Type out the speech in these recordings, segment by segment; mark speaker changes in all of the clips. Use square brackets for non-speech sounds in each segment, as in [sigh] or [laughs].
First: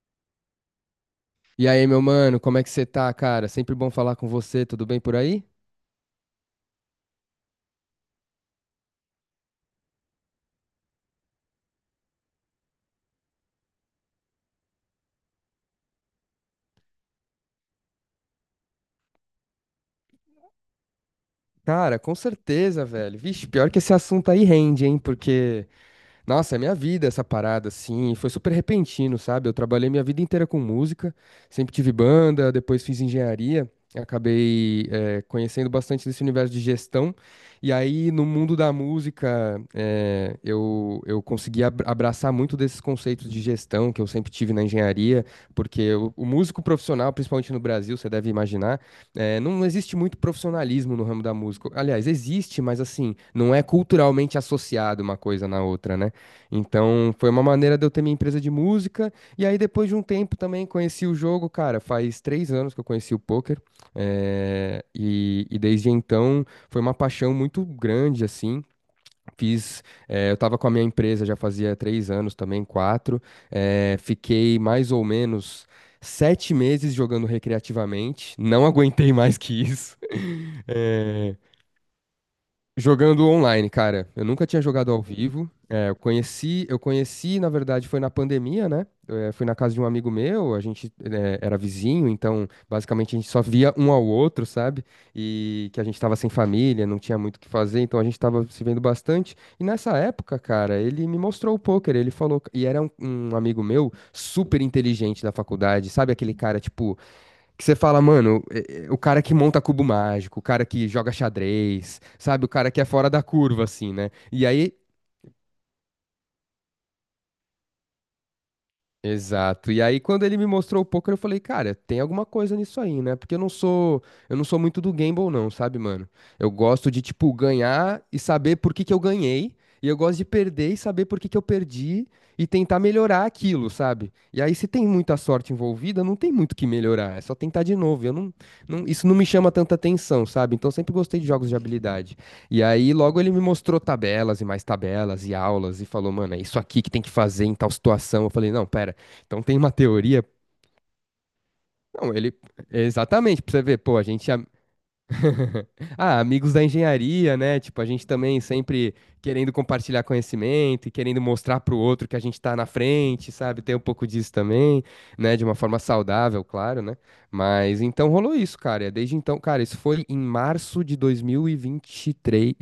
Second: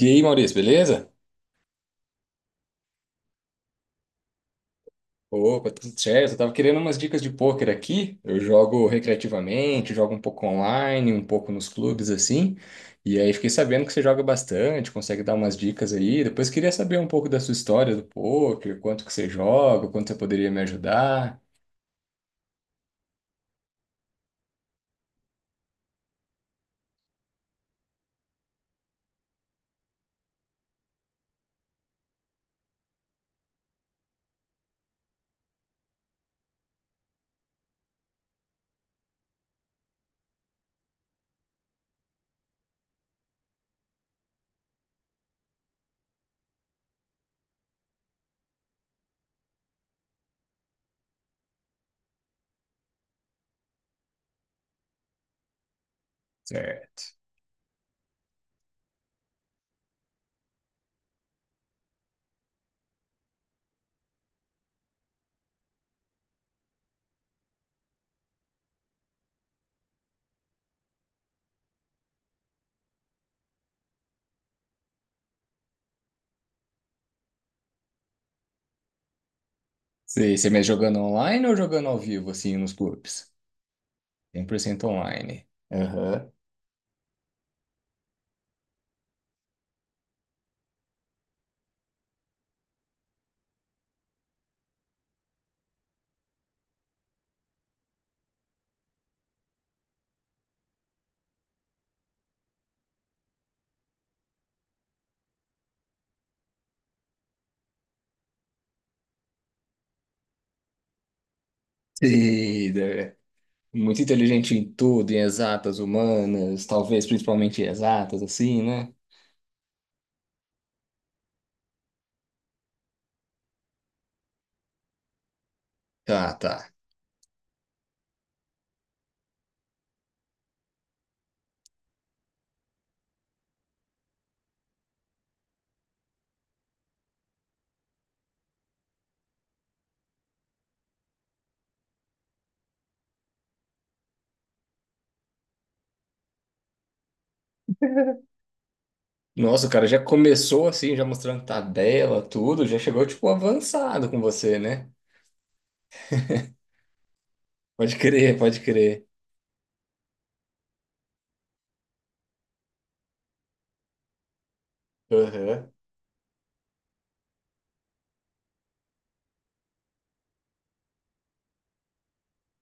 Speaker 1: E aí, Maurício, beleza?
Speaker 2: E aí, meu mano, como é que você tá, cara? Sempre bom falar com você, tudo bem por aí?
Speaker 1: Opa, tudo certo. Eu tava querendo umas dicas de pôquer aqui. Eu jogo recreativamente, jogo um pouco online, um pouco nos clubes assim. E aí fiquei sabendo que você joga bastante, consegue dar umas dicas aí. Depois queria saber um pouco da sua história do pôquer, quanto que você joga, quanto você poderia me ajudar.
Speaker 2: Cara, com certeza, velho. Vixe, pior que esse assunto aí rende, hein? Porque Nossa, é minha vida essa parada, assim, foi super repentino, sabe? Eu trabalhei minha vida inteira com música, sempre tive banda, depois fiz engenharia, acabei conhecendo bastante desse universo de gestão, e aí no mundo da música, eu consegui abraçar muito desses conceitos de gestão que eu sempre tive na engenharia, porque o músico profissional, principalmente no Brasil, você deve imaginar, não existe muito profissionalismo no ramo da música. Aliás, existe, mas assim, não é culturalmente associado uma coisa na outra, né?
Speaker 1: Certo.
Speaker 2: Então, foi uma maneira de eu ter minha empresa de música. E aí, depois de um tempo também, conheci o jogo, cara. Faz 3 anos que eu conheci o poker. E desde então, foi uma paixão muito grande, assim. Fiz, eu tava com a minha empresa já fazia 3 anos também, quatro. Fiquei mais ou menos 7 meses jogando recreativamente. Não [laughs] aguentei mais que isso. [laughs]
Speaker 1: Você me jogando
Speaker 2: Eh,
Speaker 1: online ou jogando ao vivo assim nos
Speaker 2: Jogando
Speaker 1: clubes?
Speaker 2: online, cara. Eu nunca tinha
Speaker 1: 100%
Speaker 2: jogado ao
Speaker 1: online.
Speaker 2: vivo. É, eu
Speaker 1: Aham.
Speaker 2: conheci, eu conheci, na verdade, foi na pandemia, né? Fui na casa de um amigo meu, a gente era vizinho, então basicamente a gente só via um ao outro, sabe? E que a gente tava sem família, não tinha muito o que fazer, então a gente tava se vendo bastante. E nessa época, cara, ele me mostrou o poker, ele falou, e era um amigo meu super inteligente da faculdade, sabe? Aquele cara, tipo, que você fala, mano, o cara que monta cubo mágico, o cara que joga
Speaker 1: [laughs]
Speaker 2: xadrez, sabe? O
Speaker 1: Sim,
Speaker 2: cara que é fora
Speaker 1: né?
Speaker 2: da curva, assim,
Speaker 1: Muito
Speaker 2: né? E
Speaker 1: inteligente em
Speaker 2: aí
Speaker 1: tudo, em exatas, humanas, talvez principalmente em exatas, assim, né?
Speaker 2: Exato. E aí, quando ele me mostrou o poker, eu falei, cara, tem alguma coisa nisso aí, né? Porque eu não sou muito do gamble, não, sabe, mano?
Speaker 1: Tá,
Speaker 2: Eu
Speaker 1: tá.
Speaker 2: gosto de, tipo, ganhar e saber por que que eu ganhei. E eu gosto de perder e saber por que que eu perdi e tentar melhorar aquilo, sabe? E aí, se tem muita sorte envolvida, não tem muito o que melhorar, é só tentar de novo. Eu não, não- Isso não me chama tanta atenção, sabe? Então, eu sempre gostei de jogos de habilidade. E aí, logo ele me mostrou tabelas e mais tabelas e aulas e falou, mano, é isso aqui que tem que fazer em tal situação. Eu falei, não, pera, então tem
Speaker 1: Nossa, o
Speaker 2: uma
Speaker 1: cara já
Speaker 2: teoria.
Speaker 1: começou assim, já mostrando
Speaker 2: Não,
Speaker 1: tabela,
Speaker 2: ele.
Speaker 1: tudo, já chegou, tipo,
Speaker 2: Exatamente, pra você ver, pô, a
Speaker 1: avançado com
Speaker 2: gente.
Speaker 1: você, né?
Speaker 2: [laughs] Ah, amigos da engenharia, né? Tipo, a
Speaker 1: Pode
Speaker 2: gente
Speaker 1: crer,
Speaker 2: também
Speaker 1: pode
Speaker 2: sempre
Speaker 1: crer.
Speaker 2: querendo compartilhar conhecimento e querendo mostrar pro outro que a gente tá na frente, sabe? Tem um pouco disso também, né? De uma
Speaker 1: Aham.
Speaker 2: forma saudável, claro, né? Mas então rolou isso, cara. Desde então, cara, isso foi em março de 2023.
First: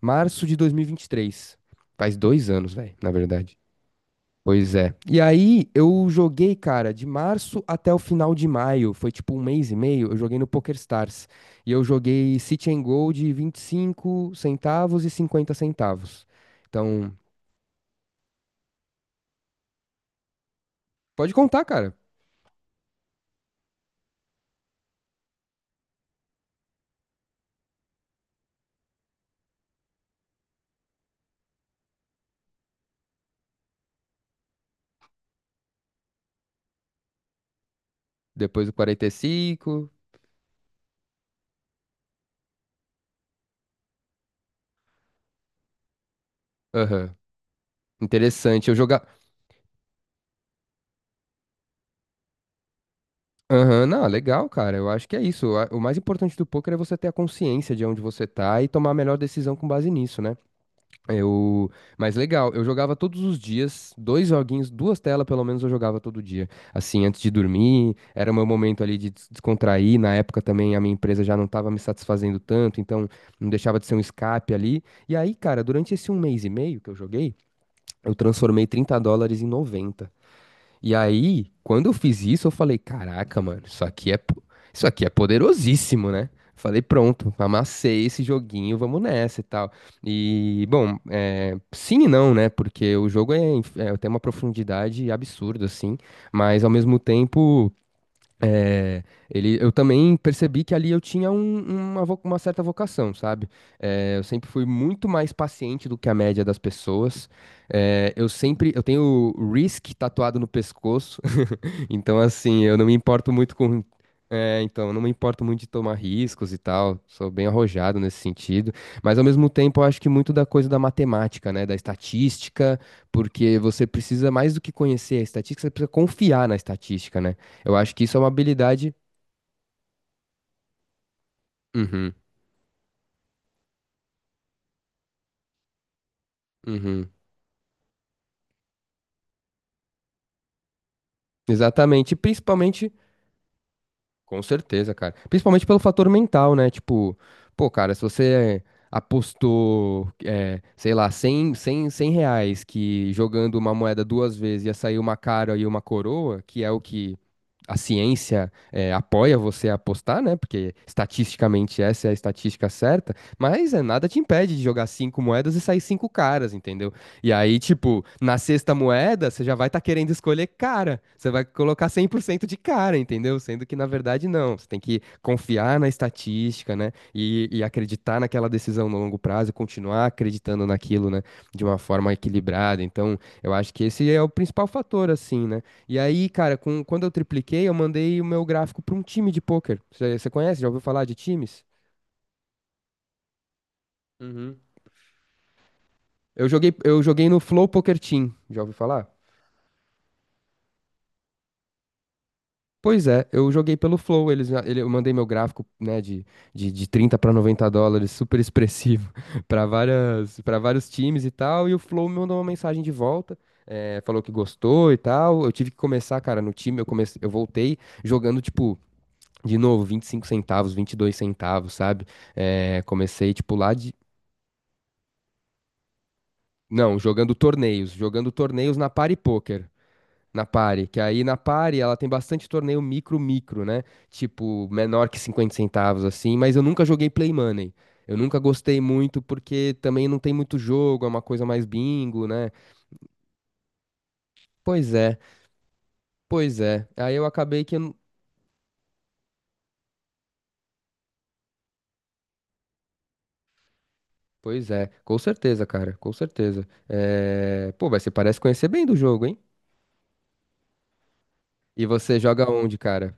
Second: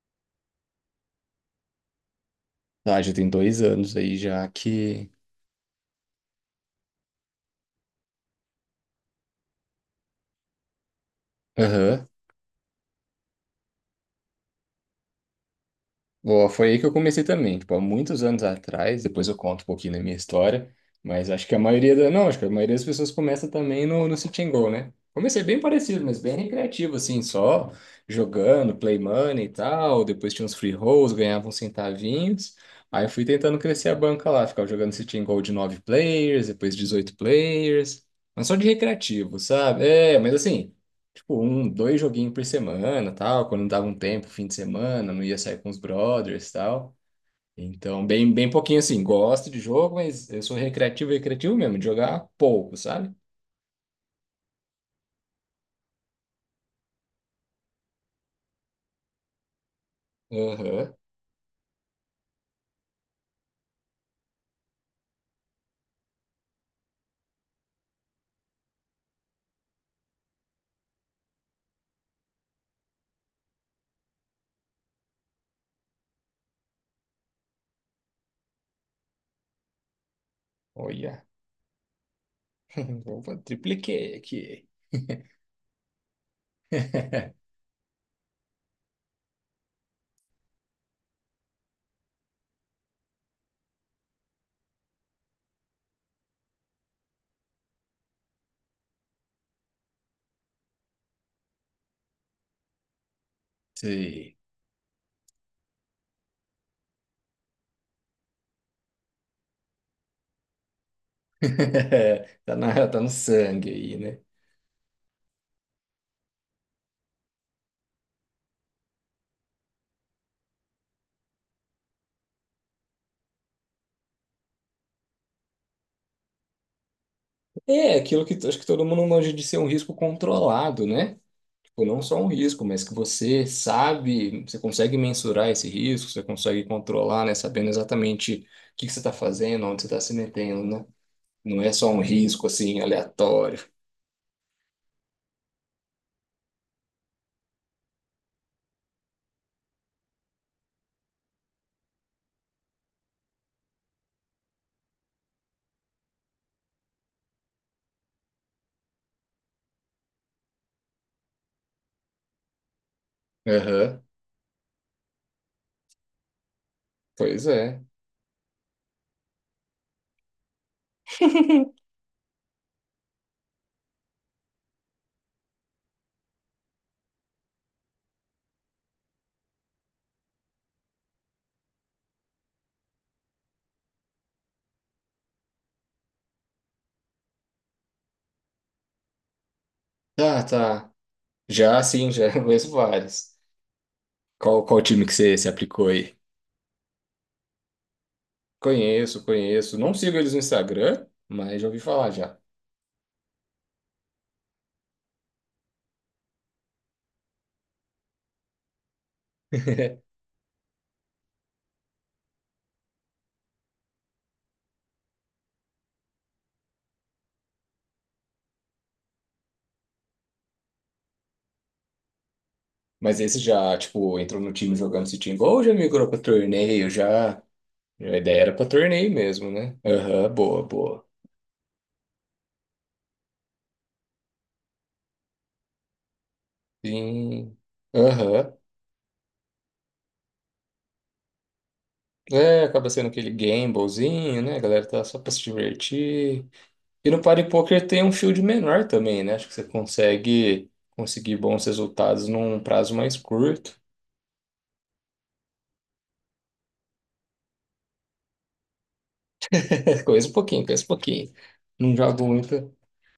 Speaker 2: Março de 2023. Faz 2 anos, velho,
Speaker 1: Ah,
Speaker 2: na
Speaker 1: já tem
Speaker 2: verdade.
Speaker 1: dois anos aí já
Speaker 2: Pois é.
Speaker 1: que.
Speaker 2: E aí, eu joguei, cara, de março até o final de maio. Foi tipo 1 mês e meio. Eu joguei no PokerStars. E eu
Speaker 1: Aham.
Speaker 2: joguei City and Gold de 25 centavos e 50 centavos.
Speaker 1: Boa, foi aí que eu
Speaker 2: Então,
Speaker 1: comecei também, tipo, há muitos anos atrás, depois eu conto um pouquinho da minha história, mas
Speaker 2: pode
Speaker 1: acho que a
Speaker 2: contar,
Speaker 1: maioria
Speaker 2: cara.
Speaker 1: da, não, acho que a maioria das pessoas começa também no Sit and Go, né? Comecei bem parecido, mas bem recreativo, assim, só jogando, play money e tal, depois tinha uns free rolls, ganhava uns centavinhos, aí eu fui tentando crescer a banca lá, ficava jogando Sit and Go de 9 players, depois 18 players, mas só de
Speaker 2: Depois do quarenta e
Speaker 1: recreativo, sabe?
Speaker 2: cinco.
Speaker 1: É, mas assim tipo, um, dois joguinhos por semana, tal, quando dava um tempo, fim de semana, não ia sair com os brothers, tal.
Speaker 2: Aham.
Speaker 1: Então, bem, bem
Speaker 2: Interessante. Eu
Speaker 1: pouquinho assim,
Speaker 2: jogar.
Speaker 1: gosto de jogo, mas eu sou recreativo, recreativo mesmo, de jogar pouco, sabe?
Speaker 2: Aham, não, legal, cara. Eu acho que é isso. O mais importante do poker é você ter a consciência de onde você tá e tomar a melhor decisão com base nisso, né?
Speaker 1: Aham,
Speaker 2: Eu, mas legal, eu jogava todos os dias, dois joguinhos, duas telas pelo menos eu jogava todo dia. Assim, antes de dormir, era o meu momento ali de descontrair. Na época também a minha empresa já não estava me satisfazendo tanto, então não deixava de ser um escape ali. E aí, cara, durante esse 1 mês e meio que eu joguei, eu transformei 30 dólares em 90. E
Speaker 1: Olha,
Speaker 2: aí, quando eu fiz isso, eu falei,
Speaker 1: [laughs] Opa,
Speaker 2: caraca, mano,
Speaker 1: tripliquei aqui.
Speaker 2: isso aqui é poderosíssimo, né? Falei, pronto,
Speaker 1: [laughs]
Speaker 2: amassei esse joguinho, vamos nessa e tal. E, bom, é, sim e não, né? Porque o jogo tem uma profundidade absurda, assim, mas ao mesmo tempo, é, eu também percebi que ali eu tinha uma certa vocação, sabe? É, eu
Speaker 1: Sim.
Speaker 2: sempre fui muito mais paciente do que a média das pessoas. É, eu sempre, eu tenho o Risk tatuado no pescoço, então,
Speaker 1: [laughs] Tá
Speaker 2: assim, eu não
Speaker 1: na,
Speaker 2: me
Speaker 1: tá no
Speaker 2: importo muito
Speaker 1: sangue
Speaker 2: com.
Speaker 1: aí, né?
Speaker 2: Então, eu não me importo muito de tomar riscos e tal. Sou bem arrojado nesse sentido. Mas, ao mesmo tempo, eu acho que muito da coisa da matemática, né? Da estatística, porque você precisa, mais do que conhecer a estatística, você precisa confiar na estatística, né? Eu acho
Speaker 1: É,
Speaker 2: que isso é
Speaker 1: aquilo
Speaker 2: uma
Speaker 1: que acho que todo
Speaker 2: habilidade.
Speaker 1: mundo manja de ser um risco controlado, né? Tipo, não
Speaker 2: Uhum,
Speaker 1: só um risco, mas que você sabe, você consegue mensurar esse risco, você consegue
Speaker 2: uhum.
Speaker 1: controlar, né? Sabendo exatamente o que que você está fazendo, onde você está se metendo, né? Não é só um
Speaker 2: Exatamente. E
Speaker 1: risco assim
Speaker 2: Principalmente
Speaker 1: aleatório.
Speaker 2: Com certeza, cara. Principalmente pelo fator mental, né? Tipo, pô, cara, se você apostou, sei lá, cem reais que jogando uma moeda duas vezes ia sair uma cara e uma coroa, que é o que a ciência apoia você a apostar, né? Porque estatisticamente essa é a estatística certa, mas
Speaker 1: Aham,
Speaker 2: nada te impede de jogar cinco moedas e sair cinco caras, entendeu? E
Speaker 1: Pois
Speaker 2: aí,
Speaker 1: é.
Speaker 2: tipo, na sexta moeda, você já vai estar querendo escolher cara. Você vai colocar
Speaker 1: [laughs]
Speaker 2: 100% de cara, entendeu? Sendo que, na verdade, não. Você tem que confiar na estatística, né? E acreditar naquela decisão no longo prazo, continuar acreditando naquilo, né? De uma forma equilibrada. Então, eu acho que esse é o principal fator, assim, né? E aí, cara, quando eu tripliquei, eu mandei o meu gráfico para um time de pôquer. Você
Speaker 1: Tá,
Speaker 2: conhece? Já ouviu
Speaker 1: tá.
Speaker 2: falar de times?
Speaker 1: Já sim, já [laughs] conheço vários.
Speaker 2: Uhum.
Speaker 1: Qual time que você se aplicou aí?
Speaker 2: Eu joguei no Flow Poker Team. Já ouviu falar?
Speaker 1: Conheço, conheço. Não sigo eles no Instagram, mas já ouvi falar já.
Speaker 2: Pois é, eu joguei pelo Flow, eu mandei meu gráfico, né, de 30 para 90 dólares, super expressivo, [laughs] para
Speaker 1: [laughs]
Speaker 2: várias, para vários times e tal, e o Flow me mandou uma mensagem de volta, falou que gostou e tal, eu tive que começar, cara, no time, eu comecei, eu voltei jogando, tipo, de novo, 25 centavos, 22 centavos, sabe?
Speaker 1: Mas
Speaker 2: Comecei,
Speaker 1: esse
Speaker 2: tipo, lá
Speaker 1: já,
Speaker 2: de...
Speaker 1: tipo, entrou no time jogando esse time, ou já migrou para torneio,
Speaker 2: Não,
Speaker 1: já. A
Speaker 2: jogando
Speaker 1: ideia era pra
Speaker 2: torneios na
Speaker 1: torneio
Speaker 2: Party
Speaker 1: mesmo,
Speaker 2: Poker.
Speaker 1: né? Aham,
Speaker 2: Na
Speaker 1: boa,
Speaker 2: Pari, que
Speaker 1: boa.
Speaker 2: aí na Pari ela tem bastante torneio micro-micro, né? Tipo, menor que 50 centavos, assim, mas eu nunca joguei Play
Speaker 1: Sim.
Speaker 2: Money. Eu nunca
Speaker 1: Aham.
Speaker 2: gostei muito porque também não tem muito jogo, é uma coisa mais bingo, né?
Speaker 1: É, acaba sendo aquele gamblezinho, né? A galera
Speaker 2: Pois
Speaker 1: tá
Speaker 2: é,
Speaker 1: só pra se divertir.
Speaker 2: pois é.
Speaker 1: E
Speaker 2: Aí
Speaker 1: no
Speaker 2: eu
Speaker 1: Party
Speaker 2: acabei que. Eu
Speaker 1: Poker
Speaker 2: não-
Speaker 1: tem um field menor também, né? Acho que você consegue conseguir bons resultados num prazo mais curto.
Speaker 2: Pois é, com certeza, cara, com certeza. Pô, mas você parece conhecer bem do jogo, hein?
Speaker 1: [laughs] Conheço um pouquinho, conheço um pouquinho.
Speaker 2: E
Speaker 1: Não
Speaker 2: você
Speaker 1: jogo
Speaker 2: joga
Speaker 1: muito.
Speaker 2: onde, cara?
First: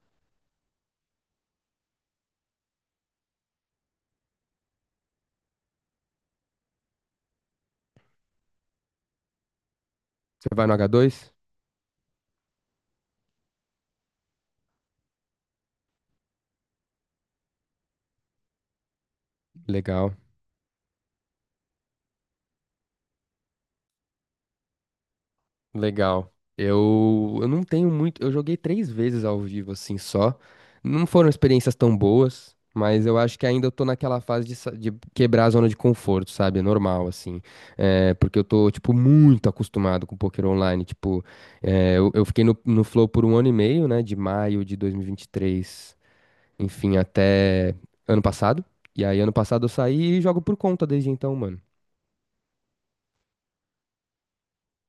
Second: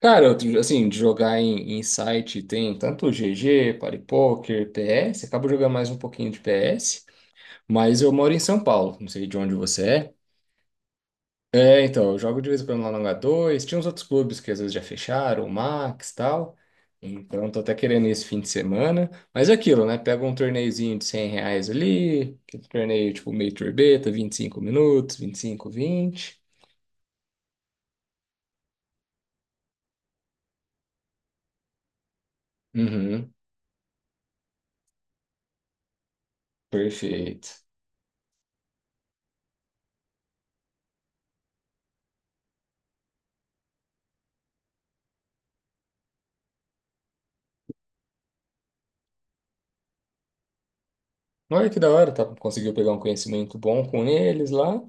Speaker 1: Cara, eu, assim, de jogar em, em site tem tanto GG, Party Poker, PS. Acabo jogando mais um pouquinho de PS. Mas eu moro em São Paulo. Não sei de onde você é.
Speaker 2: Você vai no H2?
Speaker 1: É, então, eu jogo de vez em quando lá no H2. Tinha uns outros clubes que às vezes já fecharam, o Max e tal. Então, tô até querendo ir esse fim de semana. Mas é aquilo, né?
Speaker 2: Legal.
Speaker 1: Pega um torneiozinho de 100 reais ali, aquele torneio tipo meio turbeta, 25 minutos, 25,
Speaker 2: Legal.
Speaker 1: 20.
Speaker 2: Eu não tenho muito. Eu joguei três vezes ao vivo, assim, só. Não foram experiências tão boas, mas eu
Speaker 1: Uhum,
Speaker 2: acho que ainda eu tô naquela fase de, de quebrar a zona de conforto, sabe? É normal, assim.
Speaker 1: perfeito.
Speaker 2: É, porque eu tô, tipo, muito acostumado com poker online. Tipo, eu fiquei no Flow por 1 ano e meio, né? De maio de dois mil e vinte e três. Enfim, até ano passado. E aí, ano passado eu saí e jogo por conta desde então, mano.
Speaker 1: Olha que da hora, tá? Conseguiu pegar um conhecimento bom com eles lá.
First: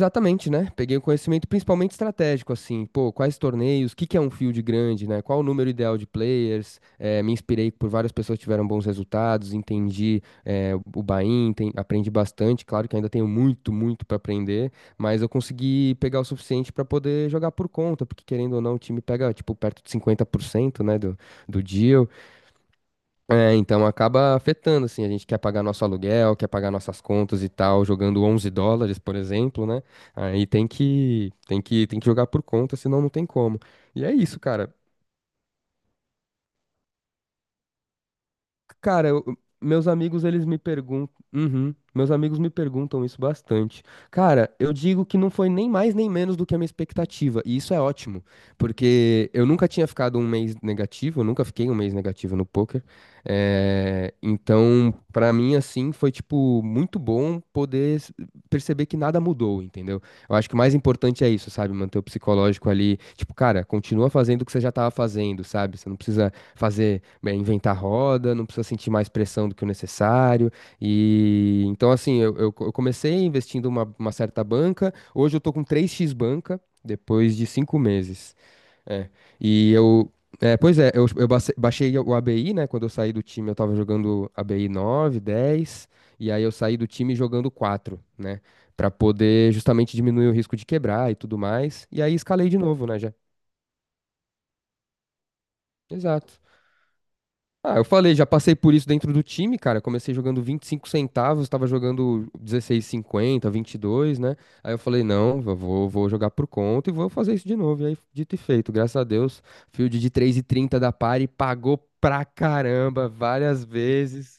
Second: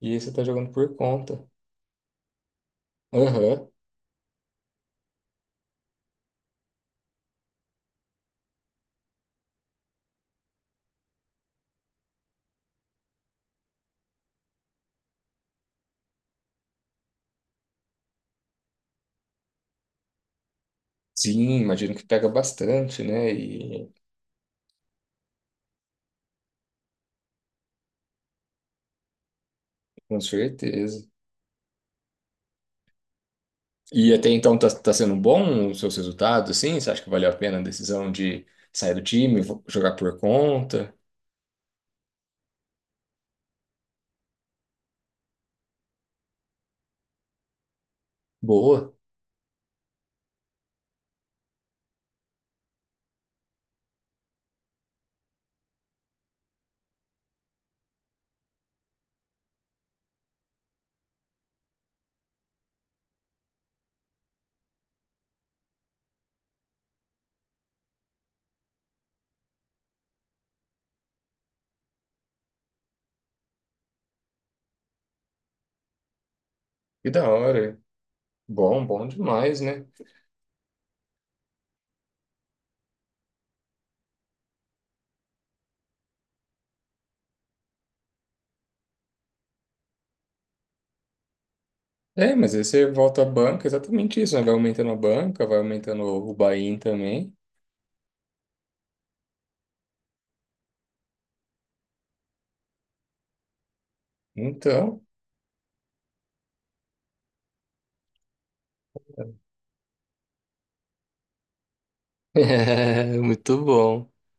Speaker 1: E aí você tá jogando
Speaker 2: né?
Speaker 1: por
Speaker 2: Peguei o
Speaker 1: conta.
Speaker 2: conhecimento principalmente estratégico, assim, pô, quais
Speaker 1: Aham.
Speaker 2: torneios, o que que é um field grande, né? Qual o número ideal de players? Me inspirei por várias pessoas que tiveram bons resultados, entendi, o buy-in, aprendi bastante. Claro que ainda tenho muito, muito para aprender, mas eu consegui pegar o suficiente para poder jogar por conta, porque querendo ou não, o time pega, tipo, perto de 50%, né, do,
Speaker 1: Sim,
Speaker 2: do
Speaker 1: imagino que
Speaker 2: deal.
Speaker 1: pega bastante, né?
Speaker 2: É, então
Speaker 1: E
Speaker 2: acaba afetando, assim, a gente quer pagar nosso aluguel, quer pagar nossas contas e tal, jogando 11 dólares, por exemplo, né?
Speaker 1: com
Speaker 2: Aí tem
Speaker 1: certeza.
Speaker 2: que, tem que, tem que jogar por conta, senão não tem como. E
Speaker 1: E
Speaker 2: é
Speaker 1: até
Speaker 2: isso,
Speaker 1: então tá,
Speaker 2: cara.
Speaker 1: tá sendo bom os seus resultados, assim? Você acha que valeu a pena a decisão de sair do
Speaker 2: Cara,
Speaker 1: time,
Speaker 2: meus
Speaker 1: jogar por
Speaker 2: amigos, eles me
Speaker 1: conta?
Speaker 2: perguntam. Uhum, meus amigos me perguntam isso bastante. Cara, eu digo que não foi nem mais nem menos do que a minha expectativa. E isso é ótimo,
Speaker 1: Boa,
Speaker 2: porque eu nunca tinha ficado um mês negativo, eu nunca fiquei um mês negativo no poker. Então, pra mim, assim, foi, tipo, muito bom poder perceber que nada mudou, entendeu? Eu acho que o mais importante é isso, sabe? Manter o psicológico ali. Tipo, cara, continua fazendo o que você já tava fazendo, sabe? Você não precisa fazer, bem, inventar roda, não precisa sentir mais pressão do que o necessário. E então, assim, eu comecei investindo uma certa banca, hoje eu tô com 3x banca,
Speaker 1: que da
Speaker 2: depois de
Speaker 1: hora.
Speaker 2: 5 meses.
Speaker 1: Bom, bom
Speaker 2: É.
Speaker 1: demais,
Speaker 2: E
Speaker 1: né?
Speaker 2: eu. É, pois é, baixei o ABI, né? Quando eu saí do time, eu tava jogando ABI 9, 10 e aí eu saí do time jogando 4, né? Pra poder justamente diminuir o risco de quebrar e tudo mais. E aí
Speaker 1: É,
Speaker 2: escalei
Speaker 1: mas
Speaker 2: de
Speaker 1: aí você
Speaker 2: novo, né? Já.
Speaker 1: volta à banca, exatamente isso, né? Vai aumentando a banca, vai aumentando o
Speaker 2: Exato.
Speaker 1: buy-in também.
Speaker 2: Ah, eu falei, já passei por isso dentro do time, cara. Comecei jogando 25 centavos, tava jogando 16,50, 22, né? Aí eu
Speaker 1: Então,
Speaker 2: falei, não, vou jogar por conta e vou fazer isso de novo. E aí, dito e feito, graças a Deus, field de 3,30 da Pari pagou pra
Speaker 1: [laughs] É,
Speaker 2: caramba
Speaker 1: muito
Speaker 2: várias
Speaker 1: bom.
Speaker 2: vezes.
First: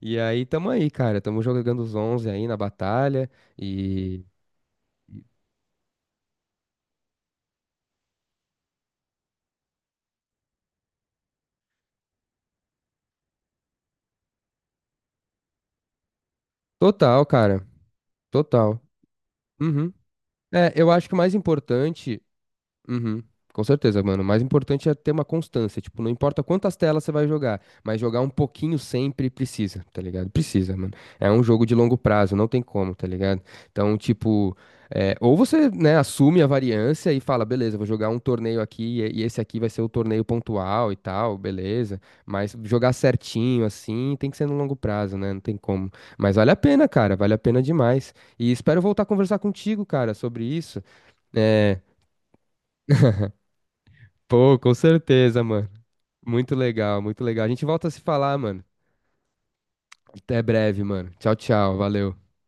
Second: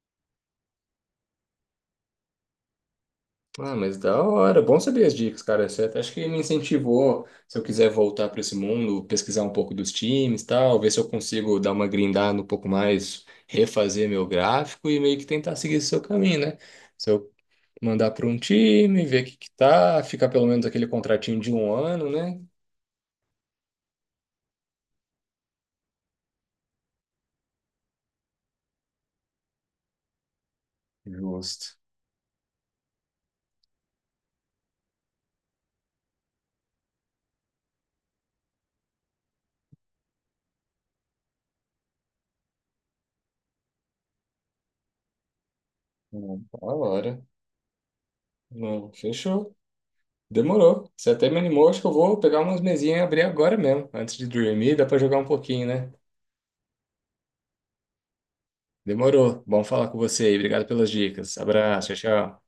Speaker 2: E aí, tamo aí, cara. Tamo jogando os 11 aí na batalha.
Speaker 1: Ah, mas da
Speaker 2: E.
Speaker 1: hora. Bom saber as dicas, cara. Você até acho que me incentivou, se eu quiser voltar para esse mundo, pesquisar um pouco dos times, tal, ver se eu consigo dar uma grindada um pouco mais, refazer meu gráfico e meio que tentar seguir esse seu caminho, né? Se
Speaker 2: Total,
Speaker 1: eu
Speaker 2: cara.
Speaker 1: mandar para um
Speaker 2: Total.
Speaker 1: time, ver o que que
Speaker 2: Uhum.
Speaker 1: tá, ficar pelo menos
Speaker 2: É,
Speaker 1: aquele
Speaker 2: eu acho que o mais
Speaker 1: contratinho de um ano,
Speaker 2: importante.
Speaker 1: né?
Speaker 2: Uhum. Com certeza, mano. O mais importante é ter uma constância. Tipo, não importa quantas telas você vai jogar, mas jogar um pouquinho sempre precisa, tá ligado? Precisa, mano. É um jogo de
Speaker 1: Justo.
Speaker 2: longo prazo, não tem como, tá ligado? Então, tipo, é, ou você, né, assume a variância e fala, beleza, vou jogar um torneio aqui e esse aqui vai ser o torneio pontual e tal, beleza. Mas jogar certinho assim tem que ser no longo prazo, né? Não tem como. Mas vale a
Speaker 1: Da
Speaker 2: pena, cara,
Speaker 1: hora.
Speaker 2: vale a pena demais. E espero
Speaker 1: Não,
Speaker 2: voltar a conversar
Speaker 1: fechou.
Speaker 2: contigo, cara, sobre isso.
Speaker 1: Demorou. Você até me animou,
Speaker 2: É,
Speaker 1: acho que eu vou pegar umas mesinhas e abrir agora mesmo, antes de
Speaker 2: pô, com
Speaker 1: dormir, dá para jogar um
Speaker 2: certeza,
Speaker 1: pouquinho,
Speaker 2: mano.
Speaker 1: né?
Speaker 2: Muito legal, muito legal. A gente volta a se falar, mano.
Speaker 1: Demorou. Bom falar com você aí.
Speaker 2: Até
Speaker 1: Obrigado
Speaker 2: breve,
Speaker 1: pelas
Speaker 2: mano. Tchau,
Speaker 1: dicas.
Speaker 2: tchau.
Speaker 1: Abraço. Tchau,
Speaker 2: Valeu.
Speaker 1: tchau.